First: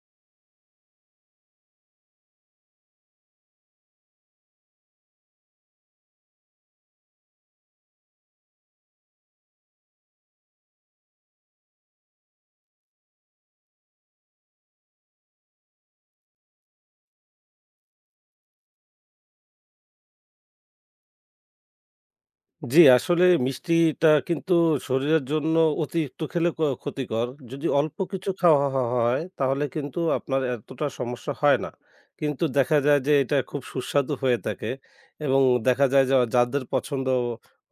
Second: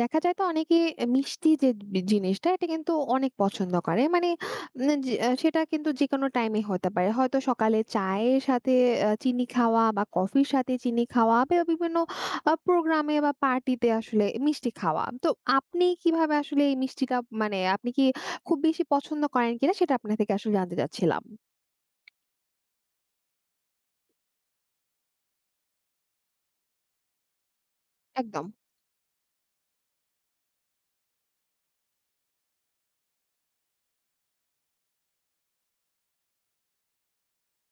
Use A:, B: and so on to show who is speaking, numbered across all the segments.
A: দেখা যায় তো অনেকে মিষ্টি যে জিনিসটা এটা কিন্তু অনেক পছন্দ করে মানে সেটা কিন্তু যে কোনো টাইমে হতে পারে, হয়তো সকালে চায়ের সাথে চিনি খাওয়া বা কফির সাথে চিনি খাওয়া বা বিভিন্ন প্রোগ্রামে বা পার্টিতে আসলে মিষ্টি খাওয়া তো। আপনি কিভাবে আসলে এই মিষ্টিটা মানে আপনি কি খুব বেশি পছন্দ করেন কিনা সেটা আপনার থেকে আসলে জানতে চাচ্ছিলাম।
B: জি, আসলে মিষ্টিটা কিন্তু শরীরের জন্য অতিরিক্ত খেলে ক্ষতিকর। যদি অল্প কিছু
A: একদম।
B: খাওয়া হয় তাহলে কিন্তু আপনার এতটা সমস্যা হয় না। কিন্তু দেখা যায় যে এটা খুব সুস্বাদু হয়ে থাকে এবং দেখা যায় যে যাদের পছন্দ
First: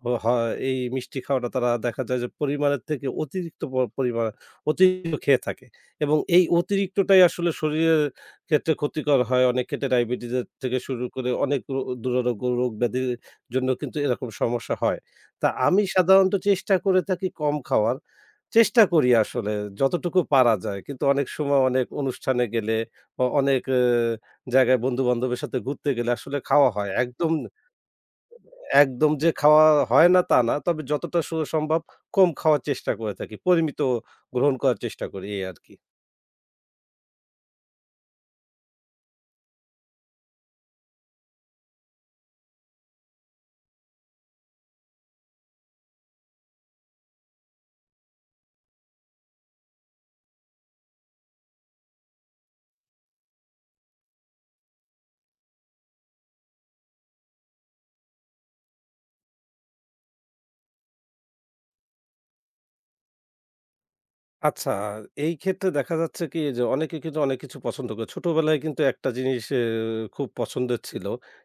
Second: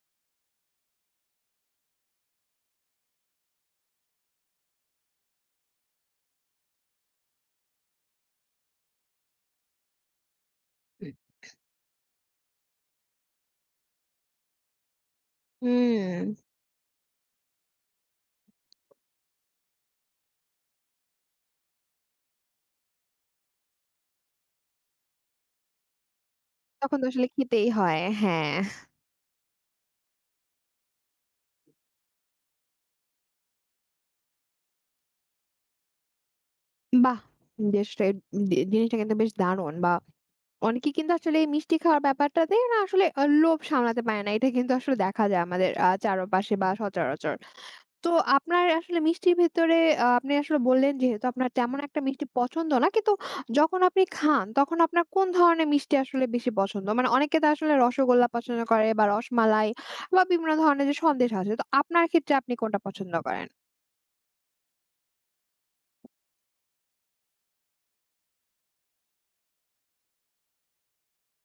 B: হয় এই মিষ্টি খাওয়াটা তারা দেখা যায় যে পরিমাণের থেকে অতিরিক্ত পরিমাণ অতিরিক্ত খেয়ে থাকে এবং এই অতিরিক্তটাই আসলে শরীরের ক্ষেত্রে ক্ষতিকর হয়। অনেক ক্ষেত্রে ডায়াবেটিসের থেকে শুরু করে অনেক দুরারোগ্য রোগ ব্যাধির জন্য কিন্তু এরকম সমস্যা হয়। তা আমি
A: হুম।
B: সাধারণত চেষ্টা করে থাকি কম খাওয়ার। চেষ্টা করি আসলে যতটুকু পারা যায়। কিন্তু অনেক সময় অনেক অনুষ্ঠানে গেলে অনেক জায়গায় বন্ধু-বান্ধবের সাথে ঘুরতে গেলে আসলে খাওয়া হয়।
A: তখন তো আসলে
B: একদম,
A: খেতেই হয়, হ্যাঁ।
B: একদম যে খাওয়া হয় না তা না। তবে যতটা সম্ভব কম খাওয়ার চেষ্টা করে থাকি। পরিমিত গ্রহণ করার চেষ্টা করি এই আরকি।
A: বাহ, বেশ জিনিসটা কিন্তু বেশ দারুণ বা অনেকে কিন্তু আসলে এই মিষ্টি খাওয়ার ব্যাপারটাতে না আসলে লোভ সামলাতে পারে না। এটা কিন্তু আসলে দেখা যায় আমাদের চারপাশে বা সচরাচর। তো আপনার আসলে মিষ্টির ভেতরে আপনি আসলে বললেন যেহেতু আপনার তেমন একটা মিষ্টি পছন্দ না। কিন্তু যখন আপনি খান তখন আপনার কোন ধরনের মিষ্টি আসলে বেশি পছন্দ? মানে অনেকে তো আসলে রসগোল্লা পছন্দ করে বা রসমালাই বা বিভিন্ন ধরনের যে সন্দেশ আছে। তো আপনার ক্ষেত্রে আপনি কোনটা পছন্দ করেন?
B: আচ্ছা, এই ক্ষেত্রে দেখা যাচ্ছে কি যে অনেকে কিন্তু অনেক কিছু পছন্দ করে। ছোটবেলায় কিন্তু একটা জিনিস খুব পছন্দের ছিল।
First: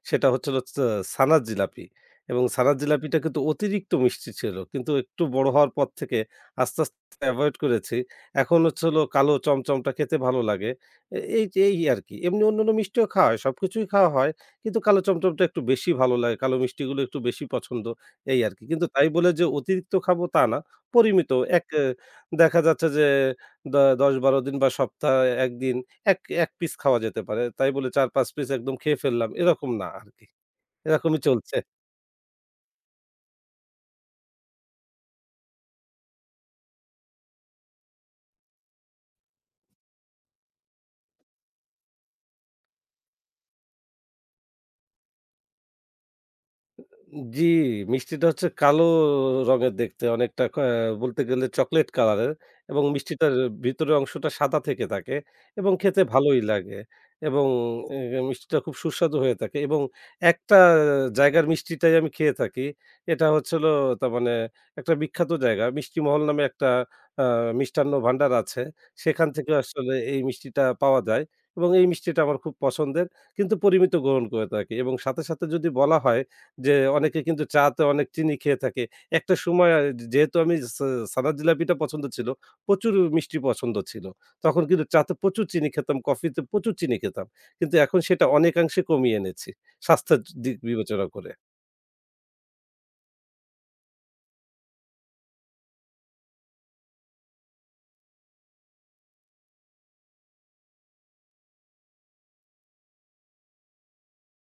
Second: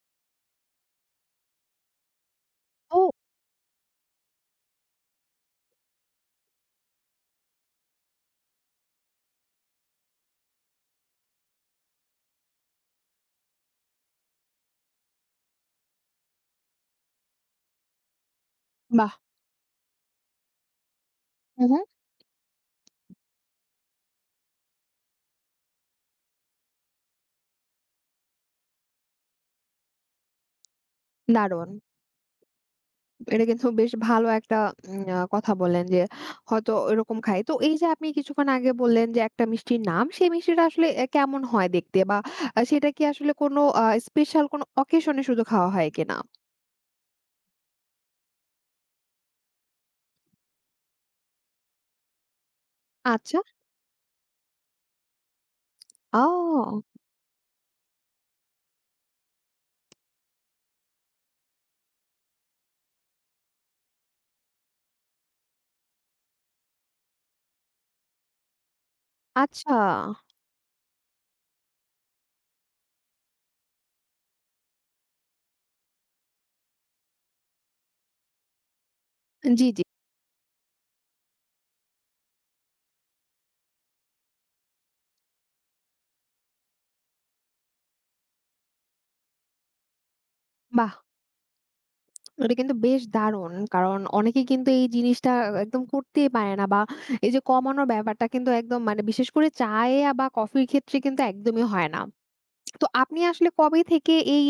B: সেটা হচ্ছে হলো ছানার জিলাপি এবং ছানার
A: ও।
B: জিলাপিটা কিন্তু অতিরিক্ত মিষ্টি ছিল। কিন্তু একটু বড় হওয়ার পর থেকে আস্তে, আস্তে এভয়েড করেছি। এখন হচ্ছে হলো কালো চমচমটা খেতে ভালো লাগে। এই যে এই আরকি। এমনি অন্যান্য মিষ্টিও খাওয়া হয়, সবকিছুই খাওয়া হয়। কিন্তু কালো চমচমটা একটু বেশি ভালো লাগে। কালো মিষ্টিগুলো একটু বেশি পছন্দ এই আরকি। কিন্তু তাই
A: বাহ!
B: বলে যে অতিরিক্ত খাবো তা না। পরিমিত এক
A: হু, হু।
B: দেখা যাচ্ছে যে দ ১০-১২ দিন বা সপ্তাহে ১ দিন এক, ১ পিস খাওয়া যেতে পারে। তাই বলে ৪-৫ পিস একদম খেয়ে ফেললাম, এরকম না আরকি। এরকমই চলছে।
A: দারুণ। এটা কিন্তু বেশ ভালো একটা কথা বললেন যে হয়তো এরকম খাই, তো এই যে আপনি কিছুক্ষণ আগে বললেন যে একটা মিষ্টির নাম, সেই মিষ্টিটা আসলে কেমন হয় দেখতে বা সেটা কি আসলে কোনো স্পেশাল কোনো অকেশনে শুধু খাওয়া হয় কিনা।
B: জি, মিষ্টিটা হচ্ছে কালো রঙের দেখতে অনেকটা বলতে গেলে চকোলেট কালারের এবং মিষ্টিটার
A: আচ্ছা।
B: ভিতরের অংশটা সাদা থেকে থাকে এবং খেতে
A: ও।
B: ভালোই লাগে এবং এ মিষ্টিটা খুব সুস্বাদু হয়ে থাকে এবং একটা জায়গার মিষ্টিটাই আমি খেয়ে থাকি। এটা হচ্ছে হলো তার মানে একটা বিখ্যাত জায়গা মিষ্টি মহল নামে একটা আ মিষ্টান্ন ভান্ডার আছে। সেখান থেকে
A: আচ্ছা।
B: আসলে এই মিষ্টিটা পাওয়া যায় এবং এই মিষ্টিটা আমার খুব পছন্দের। কিন্তু পরিমিত গ্রহণ করে থাকি এবং সাথে, সাথে যদি বলা হয় যে অনেকে কিন্তু চাতে অনেক চিনি খেয়ে থাকে। একটা
A: জি,
B: সময়
A: জি।
B: যেহেতু আমি সাদা জিলাপিটা পছন্দ ছিল, প্রচুর মিষ্টি পছন্দ ছিল। তখন কিন্তু চাতে প্রচুর চিনি খেতাম, কফিতে প্রচুর চিনি খেতাম। কিন্তু এখন সেটা অনেকাংশে কমিয়ে এনেছি স্বাস্থ্যের দিক
A: বাহ,
B: বিবেচনা করে।
A: এটা কিন্তু বেশ দারুণ কারণ অনেকে কিন্তু এই জিনিসটা একদম করতেই পারে না, বা এই যে কমানোর ব্যাপারটা কিন্তু একদম মানে বিশেষ করে চায়ে বা কফির ক্ষেত্রে কিন্তু একদমই হয় না। তো আপনি আসলে কবে থেকে এই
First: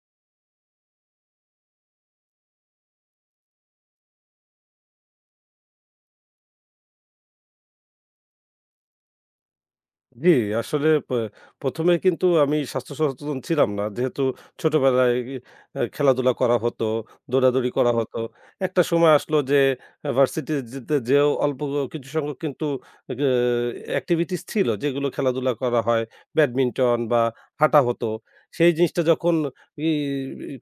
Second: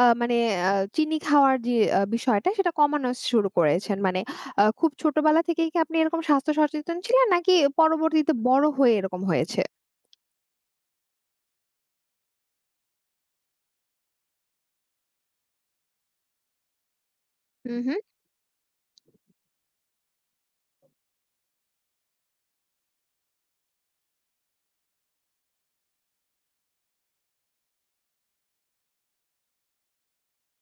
A: মানে আ চিনি খাওয়ার যে বিষয়টা সেটা কমানো শুরু করেছেন? মানে খুব ছোটবেলা থেকেই কি আপনি এরকম স্বাস্থ্য সচেতন ছিলেন? নাকি পরবর্তীতে বড় হয়ে এরকম হয়েছে?
B: জি, আসলে ১ম এ কিন্তু আমি স্বাস্থ্য সচেতন ছিলাম না। যেহেতু ছোটবেলায় খেলাধুলা করা হতো, দৌড়াদৌড়ি
A: হুম,
B: করা
A: হুম।
B: হতো। একটা সময় আসলো যে ভার্সিটি যেতে যেয়েও অল্প কিছু সংখ্যক কিন্তু গে activities ছিল যেগুলো খেলাধুলা করা হয়। ব্যাডমিন্টন বা হাঁটা হতো। সেই জিনিসটা যখন ই ই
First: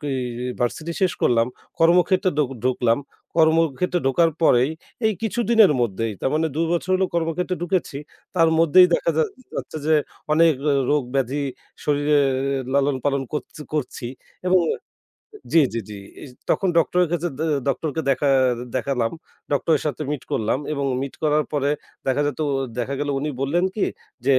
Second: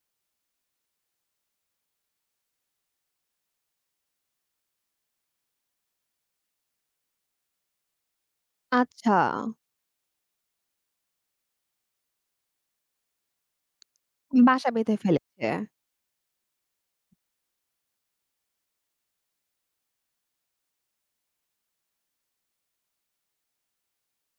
B: ভার্সিটি শেষ করলাম, কর্মক্ষেত্রে ঢুকলাম। কর্মক্ষেত্রে ঢোকার পরেই এই কিছুদিনের মধ্যেই তার মানে ২ বছর হলো কর্মক্ষেত্রে ঢুকেছি। তার মধ্যেই দেখা
A: আচ্ছা।
B: যাচ্ছে যে অনেক রোগ ব্যাধি শরীরে লালন পালন করছি এবং
A: বাসা বেঁধে ফেলেছে।
B: জি, জি, জি। এ তখন ডক্টরের কাছে দে ডক্টরকে দেখালাম। ডক্টরের সাথে মিট করলাম এবং মিট করার পরে দেখা যেত দেখা গেল উনি বললেন কি যে,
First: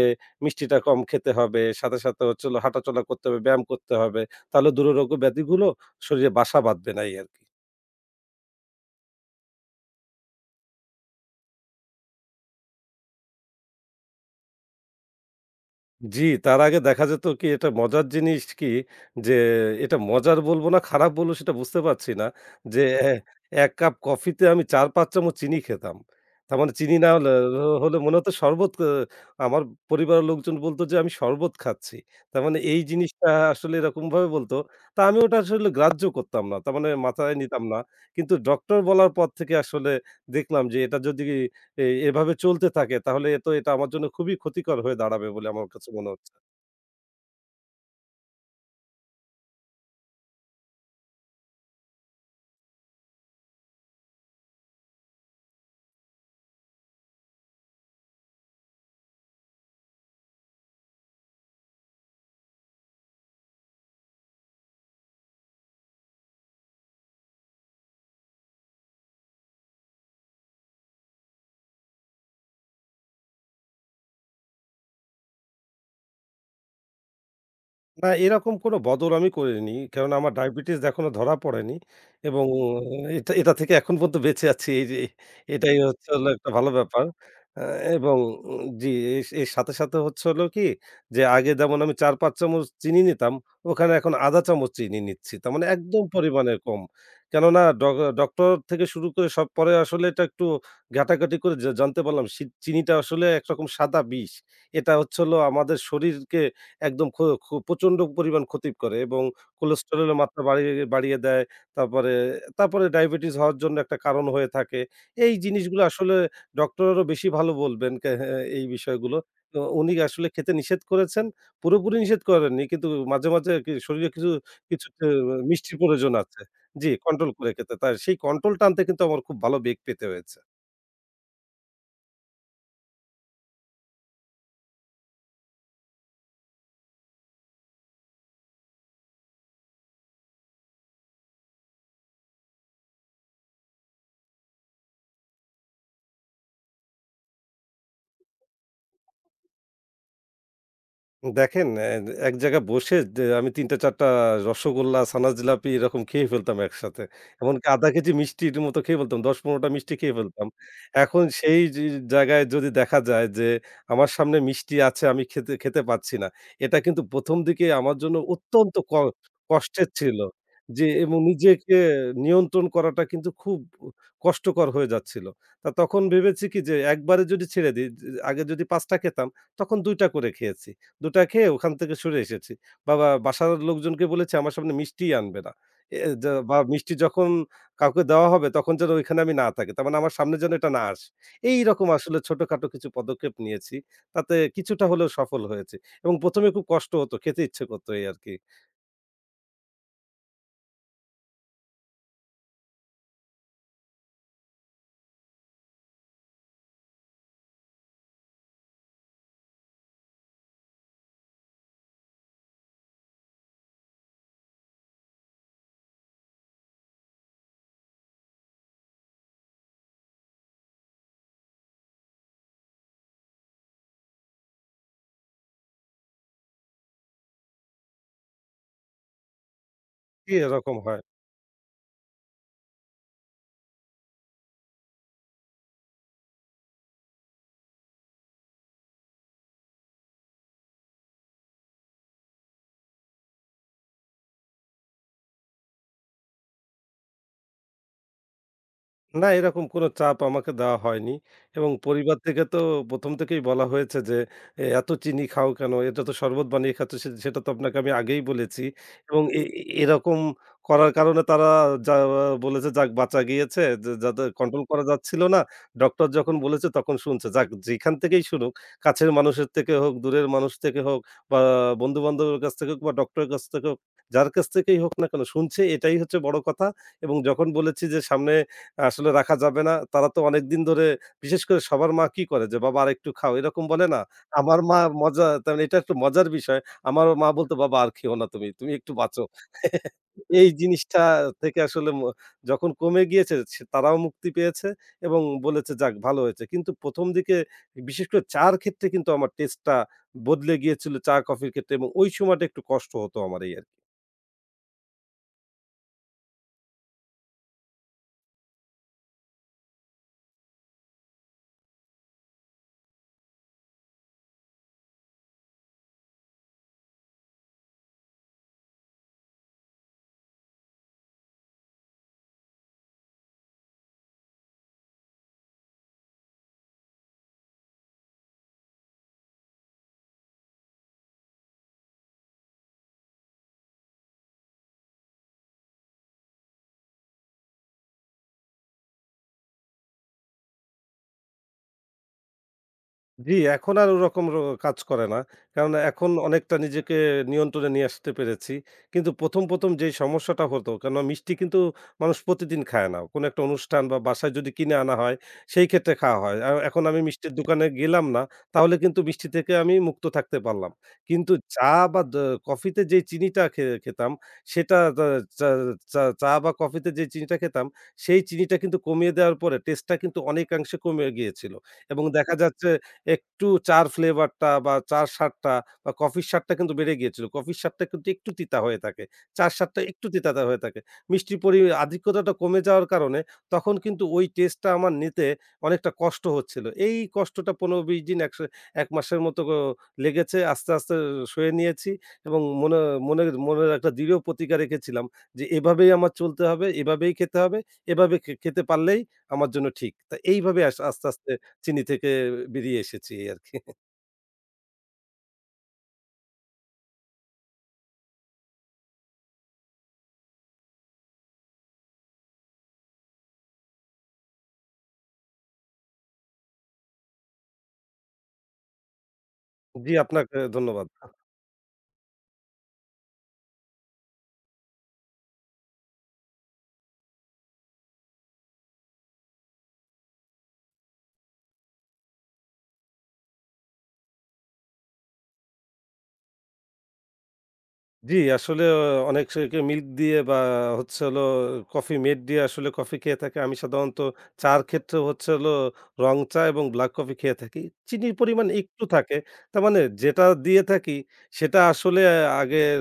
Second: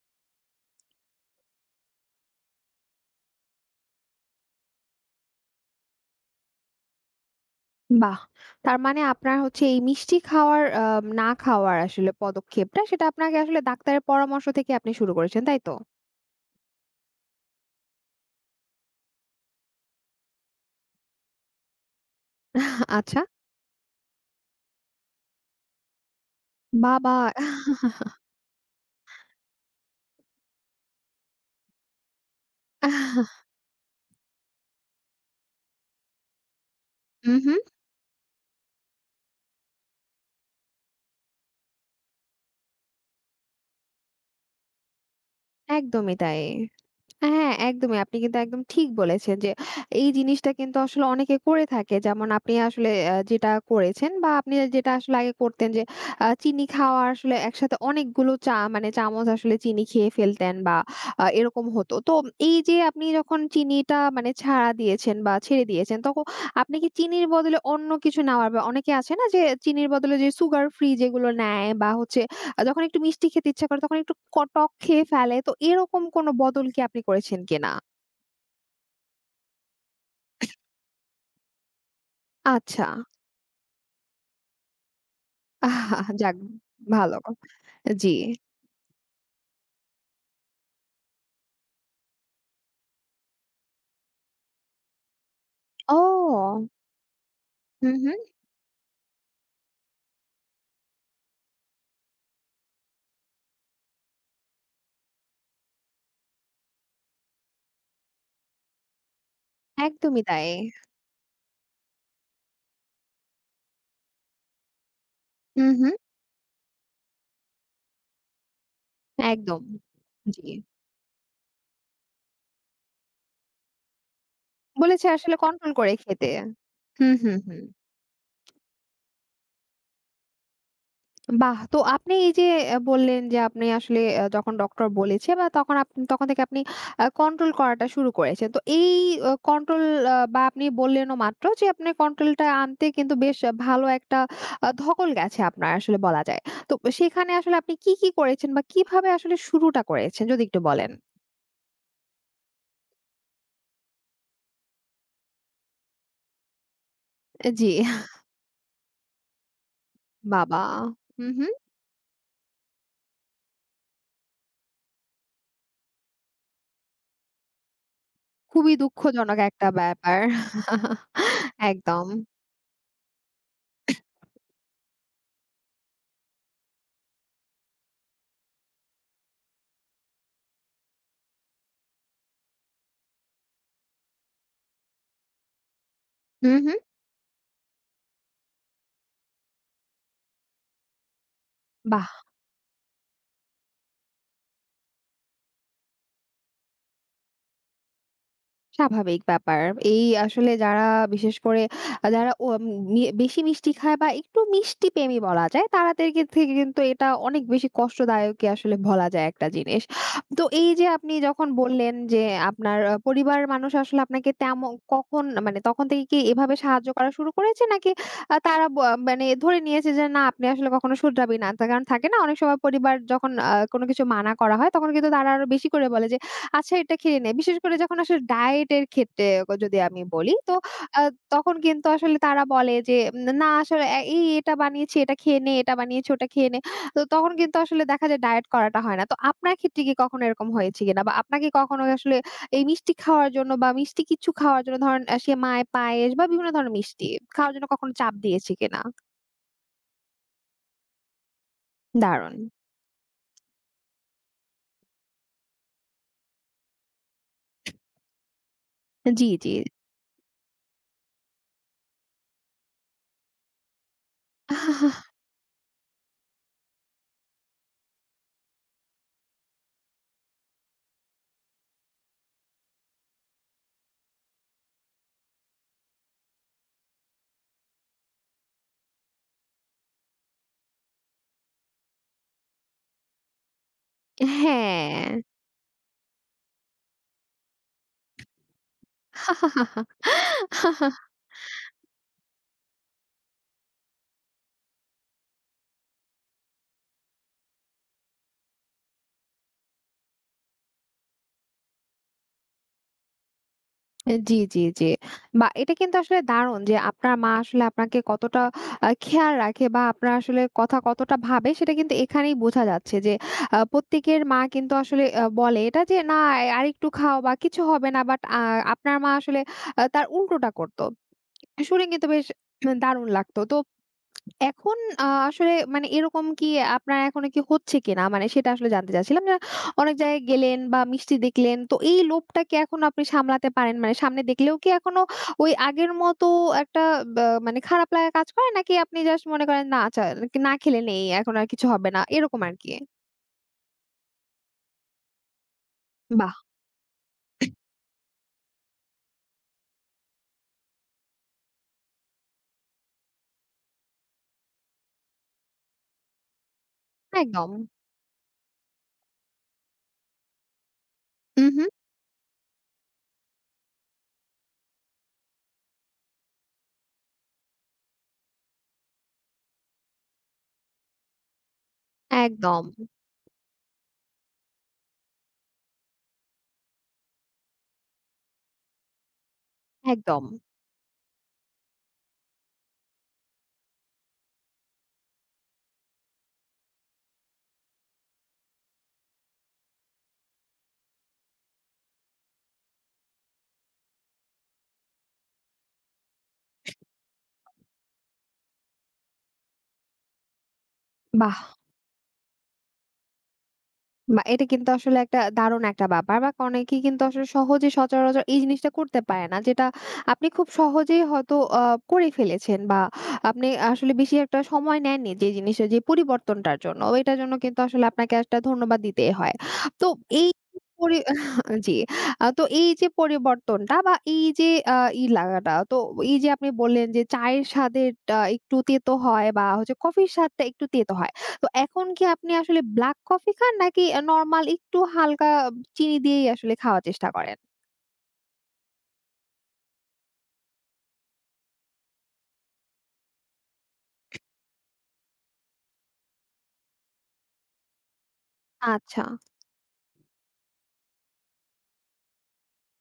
B: "মিষ্টিটা কম খেতে হবে, সাথে, সাথে হচ্ছে হলো হাঁটাচলা করতে হবে, ব্যায়াম করতে হবে। তাহলে দুরারোগ্য ব্যাধিগুলো শরীরে বাসা বাঁধবে না" এই আরকি।
A: বাহ! তার মানে আপনার হচ্ছে এই মিষ্টি খাওয়ার না খাওয়ার আসলে পদক্ষেপটা সেটা আপনাকে আসলে ডাক্তারের পরামর্শ থেকে আপনি শুরু করেছেন, তাই তো?
B: জি, তার আগে দেখা যেত কি এটা মজার জিনিস কি যে এটা মজার বলব না, খারাপ বলব সেটা বুঝতে পারছি না। যে এ
A: আচ্ছা।
B: ১ কাপ কফিতে আমি ৪-৫ চামচ চিনি খেতাম। তার মানে চিনি না
A: বাবা!
B: হলে হলে মনে হতো শরবত আমার পরিবারের লোকজন বলত যে আমি শরবত খাচ্ছি। তার মানে এই জিনিসটা আসলে এরকমভাবে বলতো। তা আমি ওটা আসলে গ্রাহ্য করতাম না। তার মানে মাথায়
A: হুম, হুম।
B: নিতাম না। কিন্তু ডক্টর বলার পর থেকে আসলে দেখলাম যে এটা যদি এভাবে চলতে থাকে তাহলে তো এটা আমার জন্য খুবই ক্ষতিকর হয়ে দাঁড়াবে বলে আমার কাছে মনে
A: একদমই
B: হচ্ছে।
A: তাই। হ্যাঁ, একদমই। আপনি কিন্তু একদম ঠিক বলেছেন যে এই জিনিসটা কিন্তু আসলে অনেকে করে থাকে। যেমন আপনি আসলে যেটা করেছেন বা আপনি যেটা আসলে আগে করতেন যে চিনি খাওয়া আসলে একসাথে অনেকগুলো চা মানে চামচ আসলে চিনি খেয়ে ফেলতেন বা এরকম হতো। তো এই যে আপনি যখন চিনিটা মানে ছাড়া দিয়েছেন বা ছেড়ে দিয়েছেন, তখন আপনি কি চিনির বদলে অন্য কিছু নেওয়ার বা অনেকে আছে না যে চিনির বদলে যে সুগার ফ্রি যেগুলো নেয় বা হচ্ছে যখন একটু মিষ্টি খেতে ইচ্ছা করে তখন একটু টক খেয়ে ফেলে। তো এরকম কোনো বদল কি আপনি করেছেন কিনা?
B: না, এরকম কোনো বদল আমি করিনি। কেননা আমার ডায়াবেটিস এখনো ধরা পড়েনি। এবং
A: আচ্ছা।
B: এটা এটা থেকে এখন পর্যন্ত বেঁচে আছি। এই যে এটাই
A: আহা,
B: হচ্ছে হলো
A: যাক,
B: একটা ভালো ব্যাপার।
A: ভালো কথা।
B: আ
A: জি।
B: এবং জি, এর সাথে, সাথে হচ্ছে হলো কি যে আগে যেমন আমি ৪-৫ চামচ চিনি নিতাম, ওখানে এখন ০.৫ চামচ চিনি নিচ্ছি। তার মানে একদম পরিমাণে
A: ও!
B: কম। কেননা
A: হুম, হুম।
B: ডক্টর থেকে শুরু করে সব পরে আসলে এটা একটু ঘাটাঘাটি করে জানতে পারলাম চিনিটা আসলে একরকম সাদা বিষ। এটা হচ্ছে হলো আমাদের শরীরকে একদম খু খু প্রচণ্ড পরিমাণ ক্ষতি করে এবং কোলেস্টেরলের
A: একদমই
B: মাত্রা
A: তাই।
B: বাড়িয়ে বাড়িয়ে দেয়। তারপরে তারপরে ডায়াবেটিস হওয়ার জন্য একটা কারণ হয়ে থাকে। এই
A: হুম,
B: জিনিসগুলো
A: হুম।
B: আসলে ডক্টরেরও বেশি ভালো বলবেন কে হ্যাঁ, এই বিষয়গুলো। তো
A: একদম।
B: উনি আসলে
A: জি।
B: খেতে নিষেধ করেছেন। পুরোপুরি নিষেধ করেননি। কিন্তু মাঝে, মাঝে কি শরীরে কিছু
A: বলেছে আসলে কন্ট্রোল
B: মিষ্টির
A: করে
B: প্রয়োজন
A: খেতে।
B: আছে। জি,
A: হুম,
B: কন্ট্রোল
A: হুম,
B: করে
A: হুম।
B: খেতে। তাই সেই কন্ট্রোলটা আনতে কিন্তু আমার খুব ভালো বেগ পেতে হয়েছে।
A: বাহ! তো আপনি এই যে বললেন যে আপনি আসলে যখন ডক্টর বলেছে বা তখন তখন থেকে আপনি কন্ট্রোল করাটা শুরু করেছেন। তো এই কন্ট্রোল বা আপনি বললেনও মাত্র যে আপনি কন্ট্রোলটা আনতে কিন্তু বেশ ভালো একটা ধকল গেছে আপনার আসলে বলা যায়। তো সেখানে আসলে আপনি কি, কি করেছেন বা কিভাবে আসলে শুরুটা করেছেন যদি একটু বলেন?
B: দেখেন এক জায়গায় বসে যে আমি ৩ টা ৪ টা রসগোল্লা, ছানা জিলাপি এরকম খেয়ে ফেলতাম একসাথে। এমনকি
A: জি,
B: ০.৫ কেজি মিষ্টির মতো খেয়ে ফেলতাম। ১০-১৫ টা মিষ্টি খেয়ে ফেলতাম।
A: বাবা!
B: এখন
A: হুম, হুম।
B: সেই জায়গায় যদি দেখা যায় যে আমার সামনে মিষ্টি আছে আমি খেতে খেতে পাচ্ছি না। এটা কিন্তু ১ম দিকে আমার জন্য
A: খুবই
B: অত্যন্ত
A: দুঃখজনক একটা
B: কষ্টের ছিল।
A: ব্যাপার।
B: যে এবং নিজেকে
A: একদম।
B: নিয়ন্ত্রণ করাটা কিন্তু খুব কষ্টকর হয়ে যাচ্ছিল। তা তখন ভেবেছি কি যে একবারে যদি ছেড়ে দেই, যে আগে যদি ৫ টা খেতাম তখন ২ টা করে খেয়েছি। ২ টা খেয়ে ওখান থেকে সরে এসেছি। বাসার লোকজনকে বলেছি আমার সামনে মিষ্টিই আনবে না। এ যা
A: হুম,
B: বা
A: হুম।
B: মিষ্টি যখন কাউকে দেওয়া হবে তখন যেন ওইখানে আমি না থাকি। তার মানে আমার সামনে যেন এটা না আসে। এইরকম
A: বাহ!
B: আসলে ছোটখাটো কিছু পদক্ষেপ নিয়েছি। তাতে কিছুটা হলেও সফল হয়েছি এবং ১ম এ খুব কষ্ট হতো, খেতে ইচ্ছে করত এই আরকি।
A: স্বাভাবিক ব্যাপার। এই আসলে যারা বিশেষ করে যারা ওম মি বেশি মিষ্টি খায় বা একটু মিষ্টি প্রেমী বলা যায়, তারাদেরকে থেকে কিন্তু এটা অনেক বেশি কষ্টদায়কই আসলে বলা যায় একটা জিনিস। তো এই যে আপনি যখন বললেন যে আপনার পরিবারের মানুষ আসলে আপনাকে তেমন কখন মানে তখন থেকে কি এভাবে সাহায্য করা শুরু করেছে? নাকি তারা মানে ধরে নিয়েছে যে না আপনি আসলে কখনো শুধরাবেন না? তার কারণ থাকে না অনেক সময় পরিবার যখন কোনো কিছু মানা করা হয় তখন কিন্তু তারা আরো বেশি করে বলে যে আচ্ছা এটা খেয়ে নেয়। বিশেষ করে যখন আসলে ডায়েট এর ক্ষেত্রে যদি আমি বলি তো
B: এরকম হয়।
A: আ তখন কিন্তু আসলে তারা বলে যে না আসলে এই এটা বানিয়েছি এটা খেয়ে নে, এটা বানিয়েছি ওটা খেয়ে নে। তো তখন কিন্তু আসলে দেখা যায় ডায়েট করাটা হয় না। তো আপনার ক্ষেত্রে কি কখনো এরকম হয়েছে কিনা? বা আপনাকে কখনো আসলে এই মিষ্টি খাওয়ার জন্য বা মিষ্টি কিছু খাওয়ার জন্য ধরেন সেমাই, পায়েস বা বিভিন্ন ধরনের মিষ্টি খাওয়ার জন্য কখনো চাপ দিয়েছে কিনা?
B: না, এরকম কোনো চাপ আমাকে দেওয়া হয়নি এবং পরিবার
A: দারুণ।
B: থেকে তো ১ম থেকেই বলা হয়েছে যে, এত চিনি খাও কেন? এটা তো শরবত বানিয়ে খাচ্ছ সেটা তো আপনাকে আমি আগেই বলেছি" এবং
A: জি,
B: এ
A: জি।
B: এ এরকম করার কারণে তারা যা বলেছে, "যাক বাঁচা গিয়েছে।" যে যাদের কন্ট্রোল করা যাচ্ছিল না, ডক্টর যখন বলেছে তখন শুনছে। যাক যেখান থেকেই শুনুক, কাছের মানুষের থেকে হোক, দূরের মানুষ থেকে হোক বা বন্ধু-বান্ধবের কাছ থেকে হোক বা ডক্টরের কাছ থেকে হোক, যার কাছ থেকেই হোক না কেন শুনছে এটাই হচ্ছে বড় কথা এবং যখন বলেছি যে সামনে আসলে রাখা যাবে না। তারা তো অনেকদিন ধরে বিশেষ করে সবার মা কি করে যে, "বাবা আরেকটু খাও।" এরকম বলে না? আমার মা
A: হ্যাঁ।
B: মজা তেমন এটা একটু মজার বিষয়। আমার মা বলতো, "বাবা আর খেও না তুমি। তুমি একটু বাঁচো।" এই জিনিসটা থেকে আসলে যখন কমে গিয়েছে সে তারাও মুক্তি পেয়েছে এবং বলেছে, "যাক ভালো হয়েছে।" কিন্তু ১ম দিকে বিশেষ করে চা'র ক্ষেত্রে কিন্তু আমার টেস্টটা বদলে গিয়েছিল চা, কফির ক্ষেত্রে এবং ওই সময়টা একটু কষ্ট হতো আমার এই আরকি।
A: জি, জি, জি। বা এটা কিন্তু আসলে দারুণ যে আপনার মা আসলে আপনাকে কতটা খেয়াল রাখে বা আপনার আসলে কথা কতটা ভাবে সেটা কিন্তু এখানেই বোঝা যাচ্ছে যে প্রত্যেকের মা কিন্তু আসলে বলে এটা যে, "না আরেকটু খাও বা কিছু হবে না।" বাট আপনার মা আসলে তার উল্টোটা করত। শুনে কিন্তু বেশ দারুণ লাগতো। তো এখন আসলে মানে এরকম কি আপনার এখনো কি হচ্ছে কিনা? মানে সেটা আসলে জানতে চাচ্ছিলাম যে অনেক জায়গায় গেলেন বা মিষ্টি দেখলেন, তো এই লোভটা কি এখন আপনি সামলাতে পারেন? মানে সামনে দেখলেও কি এখনো ওই আগের মতো একটা বা মানে খারাপ লাগা কাজ করে? নাকি আপনি জাস্ট মনে করেন না আচ্ছা না খেলে নেই, এখন আর কিছু হবে না, এরকম আরকি?
B: জি, এখন আর ওরকম কাজ করে না। কারণ এখন
A: বাহ!
B: অনেকটা নিজেকে নিয়ন্ত্রণে নিয়ে আসতে পেরেছি। কিন্তু ১ম যেই সমস্যাটা হতো, কেননা মিষ্টি কিন্তু মানুষ প্রতিদিন খায় না। কোনো একটা অনুষ্ঠান বা বাসায় যদি কিনে আনা হয়, সেই ক্ষেত্রে খাওয়া হয়। আর এখন আমি মিষ্টির
A: একদম।
B: দোকানে গেলাম না, তাহলে কিন্তু মিষ্টি থেকে আমি মুক্ত থাকতে পারলাম। কিন্তু
A: উহু,
B: চা বা কফিতে যেই চিনিটা খেতাম, সেটা দা চা চা চা বা কফিতে যে চিনিটা খেতাম, সেই চিনিটা কিন্তু কমিয়ে দেওয়ার পরে টেস্টটা কিন্তু অনেকাংশে কমে গিয়েছিল। এবং দেখা
A: একদম,
B: যাচ্ছে একটু চা'র ফ্লেভারটা বা চা'র স্বাদটা বা কফির স্বাদটা কিন্তু বেড়ে গিয়েছিল। কফির স্বাদটা কিন্তু একটু তিতা হয়ে থাকে। চা'র স্বাদটা একটু
A: একদম।
B: তিতা হয়ে থাকে। মিষ্টির আধিক্যতাটা কমে যাওয়ার কারণে তখন কিন্তু ওই টেস্টটা আমার নিতে অনেকটা কষ্ট হচ্ছিল। এই কষ্টটা ১৫-২০ দিন ১ মাসের মতো লেগেছে। আস্তে, আস্তে সয়ে নিয়েছি এবং মনের মনের একটা দৃঢ় প্রতিজ্ঞা রেখেছিলাম যে এভাবেই আমার চলতে হবে, এভাবেই খেতে হবে, এভাবে খেতে পারলেই আমার জন্য ঠিক। তা এইভাবে আস্তে, আস্তে
A: বাহ!
B: চিনি থেকে বেরিয়ে এসেছি আরকি।
A: বা এটা কিন্তু আসলে একটা দারুণ একটা ব্যাপার বা অনেকেই কিন্তু আসলে সহজে সচরাচর এই জিনিসটা করতে পারে না যেটা আপনি খুব সহজেই হয়তো করে ফেলেছেন বা আপনি আসলে বেশি একটা সময় নেননি যে জিনিসটা যে পরিবর্তনটার জন্য এটার জন্য কিন্তু আসলে আপনাকে একটা ধন্যবাদ দিতে হয়। তো
B: জি,
A: এই
B: আপনাকে ধন্যবাদ।
A: পরি জি। তো এই যে পরিবর্তনটা বা এই যে আহ, ই লাগাটা তো এই যে আপনি বললেন যে চায়ের স্বাদের একটু তেতো হয় বা হচ্ছে কফির স্বাদটা একটু তেতো হয়। তো এখন কি আপনি আসলে ব্লাক কফি খান নাকি নরমাল একটু হালকা চিনি দিয়েই আসলে খাওয়ার চেষ্টা করেন?
B: জি, আসলে অনেক মিল্ক দিয়ে বা হচ্ছে হলো কফি মেড দিয়ে আসলে কফি খেয়ে থাকে। আমি সাধারণত চা'র ক্ষেত্রে হচ্ছে হলো রং চা এবং ব্লাক কফি খেয়ে থাকি। চিনির পরিমাণ একটু
A: আচ্ছা,
B: থাকে। তার মানে যেটা দিয়ে থাকি সেটা আসলে আগের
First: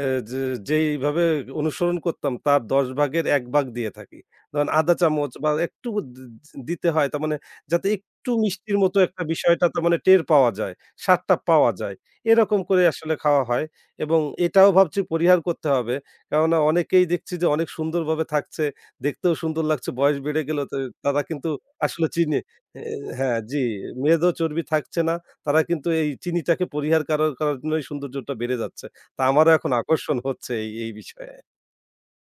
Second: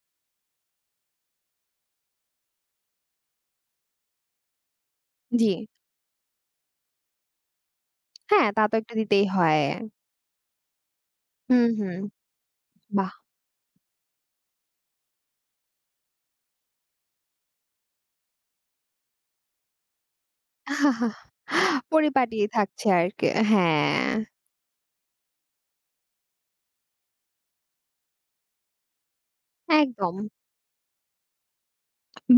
B: এ যে যেইভাবে অনুসরণ করতাম তার ১০ ভাগের ১ ভাগ দিয়ে থাকি। ধরেন ১/২ চামচ বা
A: জি।
B: একটু দি দিতে হয় তার মানে যাতে একটু
A: হ্যাঁ, তা তো
B: মিষ্টির
A: একটু
B: মতো একটা
A: দিতেই হয়।
B: বিষয়টা তার মানে টের পাওয়া যায়, স্বাদটা
A: হুম,
B: পাওয়া যায়।
A: হুম।
B: এরকম করে
A: বাহ!
B: আসলে খাওয়া হয়। এবং এটাও ভাবছি পরিহার করতে হবে। কেননা অনেকেই দেখছি যে অনেক সুন্দরভাবে থাকছে, দেখতেও সুন্দর লাগছে, বয়স বেড়ে গেল তো তারা কিন্তু আসলে
A: পরিপাটি
B: চিনি এ
A: থাকছে আরকি।
B: হ্যাঁ, জি,
A: হ্যাঁ,
B: মেদও চর্বি থাকছে না। তারা কিন্তু এই চিনিটাকে পরিহার করার কারণেই সৌন্দর্যটা বেড়ে যাচ্ছে। তা আমারও এখন আকর্ষণ
A: একদম।
B: হচ্ছে এই বিষয়ে।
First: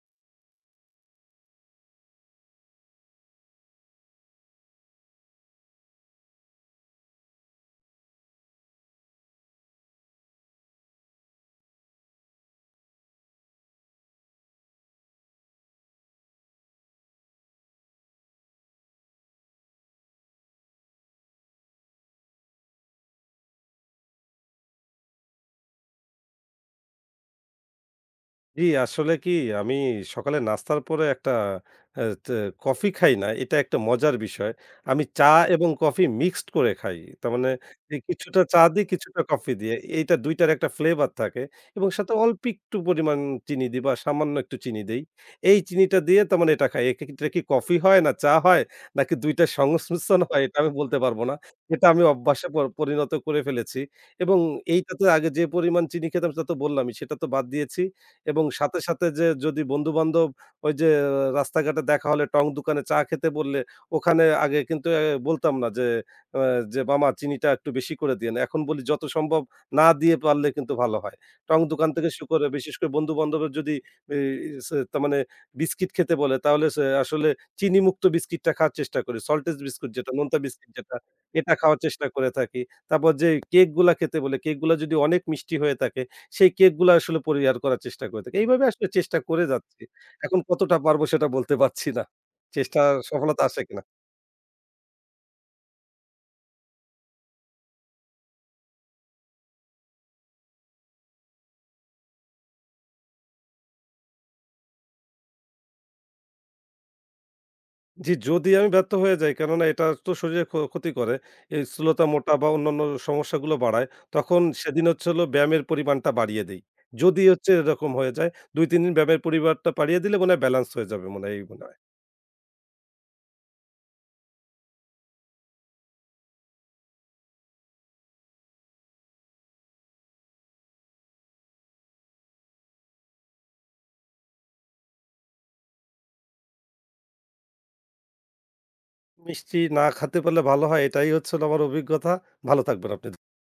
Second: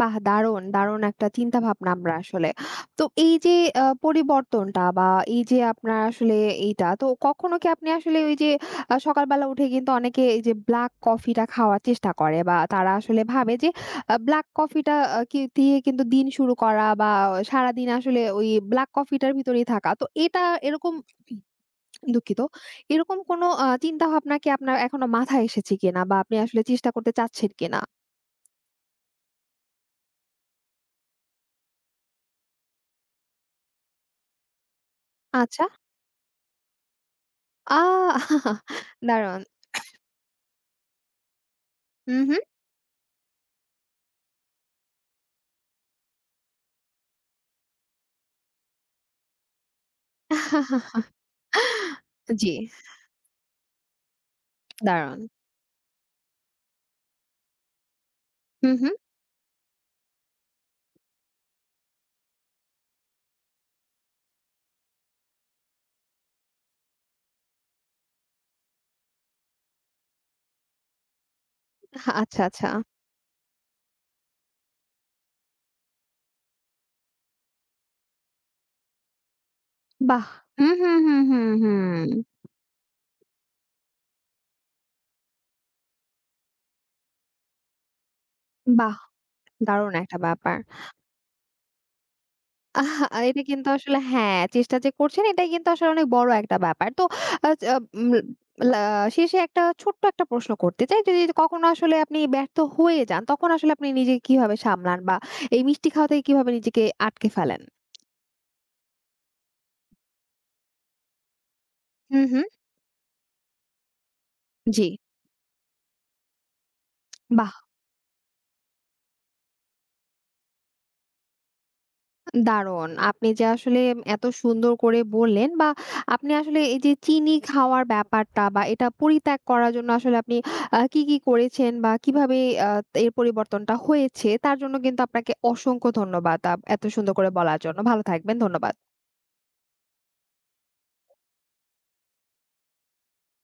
A: বাহ! দারুণ, দারুণ একটা চিন্তা ভাবনা আমরা আসলে। তো এই যে পরিবর্তনটা বা এই যে আপনার আসলে এইটা, তো কখনো কি আপনি আসলে ওই যে সকালবেলা উঠে কিন্তু অনেকে এই যে ব্লাক কফিটা খাওয়ার চেষ্টা করে বা তারা আসলে ভাবে যে ব্লাক কফিটা কি দিয়ে কিন্তু দিন শুরু করা বা সারাদিন আসলে ওই ব্লাক কফিটার ভিতরেই থাকা। তো এটা এরকম দুঃখিত। এরকম কোনো চিন্তাভাবনা কি আপনার এখনো মাথায় এসেছে কিনা বা আপনি আসলে চেষ্টা করতে চাচ্ছেন কিনা?
B: জি, আসলে কি আমি সকালে নাস্তার পরে একটা আ তে কফি খাই না। এটা একটা মজার বিষয়। আমি চা
A: আচ্ছা।
B: এবং কফি মিক্সড করে খাই। তার মানে
A: আ
B: যে কিছুটা চা দিই, কিছুটা
A: দারুণ।
B: কফি দিই। এইটা ২ টার একটা ফ্লেভার থাকে এবং সাথে
A: হুম, হুম।
B: অল্প একটু পরিমাণ চিনি দিই বা সামান্য একটু চিনি দেই। এই চিনিটা দিয়ে তার মানে এটা খাই। এটা কি কফি হয় না চা হয় নাকি ২ টার সংমিশ্রণ হয় এটা আমি বলতে পারব না। এটা আমি অভ্যাসে
A: জি,
B: পরিণত করে ফেলেছি এবং এইটাতে
A: দারুণ।
B: আগে যে পরিমাণ চিনি খেতাম সেটা তো বললামই সেটা তো বাদ দিয়েছি। এবং
A: হুম,
B: সাথে,
A: হুম।
B: সাথে যে যদি বন্ধু-বান্ধব ওই যে রাস্তাঘাটে দেখা হলে টং দোকানে চা খেতে বললে ওখানে আগে কিন্তু বলতাম না যে, আ যে মামা চিনিটা একটু বেশি করে দিয়েন। এখন বলি যত সম্ভব না দিয়ে পারলে কিন্তু ভালো হয়। টং দোকান থেকে শুরু
A: আচ্ছা,
B: করে
A: আচ্ছা।
B: বিশেষ করে বন্ধু-বান্ধবের যদি এই সে তার মানে বিস্কিট খেতে বলে তাহলে সে আসলে চিনিমুক্ত বিস্কিটটা খাওয়ার চেষ্টা করি। সল্টেজ বিস্কুট যেটা,
A: বাহ!
B: নোনতা বিস্কিট
A: হুম,
B: যেটা
A: হুম, হুম, হুম,
B: এটা খাওয়ার
A: হুম।
B: চেষ্টা করে থাকি। তারপর যে কেকগুলা খেতে বলে, কেকগুলা যদি অনেক মিষ্টি হয়ে থাকে সেই কেকগুলা আসলে পরিহার করার চেষ্টা করে থাকি। এইভাবে আসলে
A: বাহ!
B: চেষ্টা করে যাচ্ছি।
A: দারুণ একটা
B: এখন
A: ব্যাপার।
B: কতটা পারবো সেটা বলতে পারছি না। চেষ্টার
A: আহ!
B: সফলতা
A: এটা
B: আসে
A: কিন্তু
B: কিনা?
A: আসলে হ্যাঁ, চেষ্টা যে করছেন এটাই কিন্তু আসলে অনেক বড় একটা ব্যাপার। তো আচ আ চা উম লা শেষে একটা ছোট্ট একটা প্রশ্ন করতে চাই। যদি কখনো আসলে আপনি ব্যর্থ হয়ে যান, তখন আসলে আপনি নিজেকে কিভাবে সামলান বা এই মিষ্টি খাওয়া থেকে কিভাবে নিজেকে আটকে ফেলেন?
B: জি, যদি আমি ব্যর্থ হয়ে যাই কেননা এটা তো শরীরে ক্ষতি করে। এই স্থূলতা,
A: হুম,
B: মোটা
A: হুম।
B: বা অন্যান্য সমস্যাগুলো বাড়ায়। তখন সেদিন
A: জি।
B: হচ্ছে হলো ব্যায়ামের পরিমাণটা বাড়িয়ে দেই। যদি হচ্ছে
A: বাহ!
B: এরকম হয়ে যায় ২-৩ দিন ব্যায়ামের পরিমাণটা বাড়িয়ে দিলে মনে হয় ব্যালেন্স হয়ে যাবে মনে হয়, এই মনে হয়।
A: দারুণ! আপনি যে আসলে এত সুন্দর করে বললেন বা আপনি আসলে এই যে চিনি খাওয়ার ব্যাপারটা বা এটা পরিত্যাগ করার জন্য আসলে আপনি কি, কি করেছেন বা কিভাবে আ এর পরিবর্তনটা হয়েছে তার জন্য কিন্তু আপনাকে অসংখ্য ধন্যবাদ এত সুন্দর করে বলার জন্য। ভালো থাকবেন। ধন্যবাদ।
B: মিষ্টি না খেতে পারলে ভালো হয় এটাই হচ্ছে হলো আমার অভিজ্ঞতা। ভালো থাকবেন আপনি।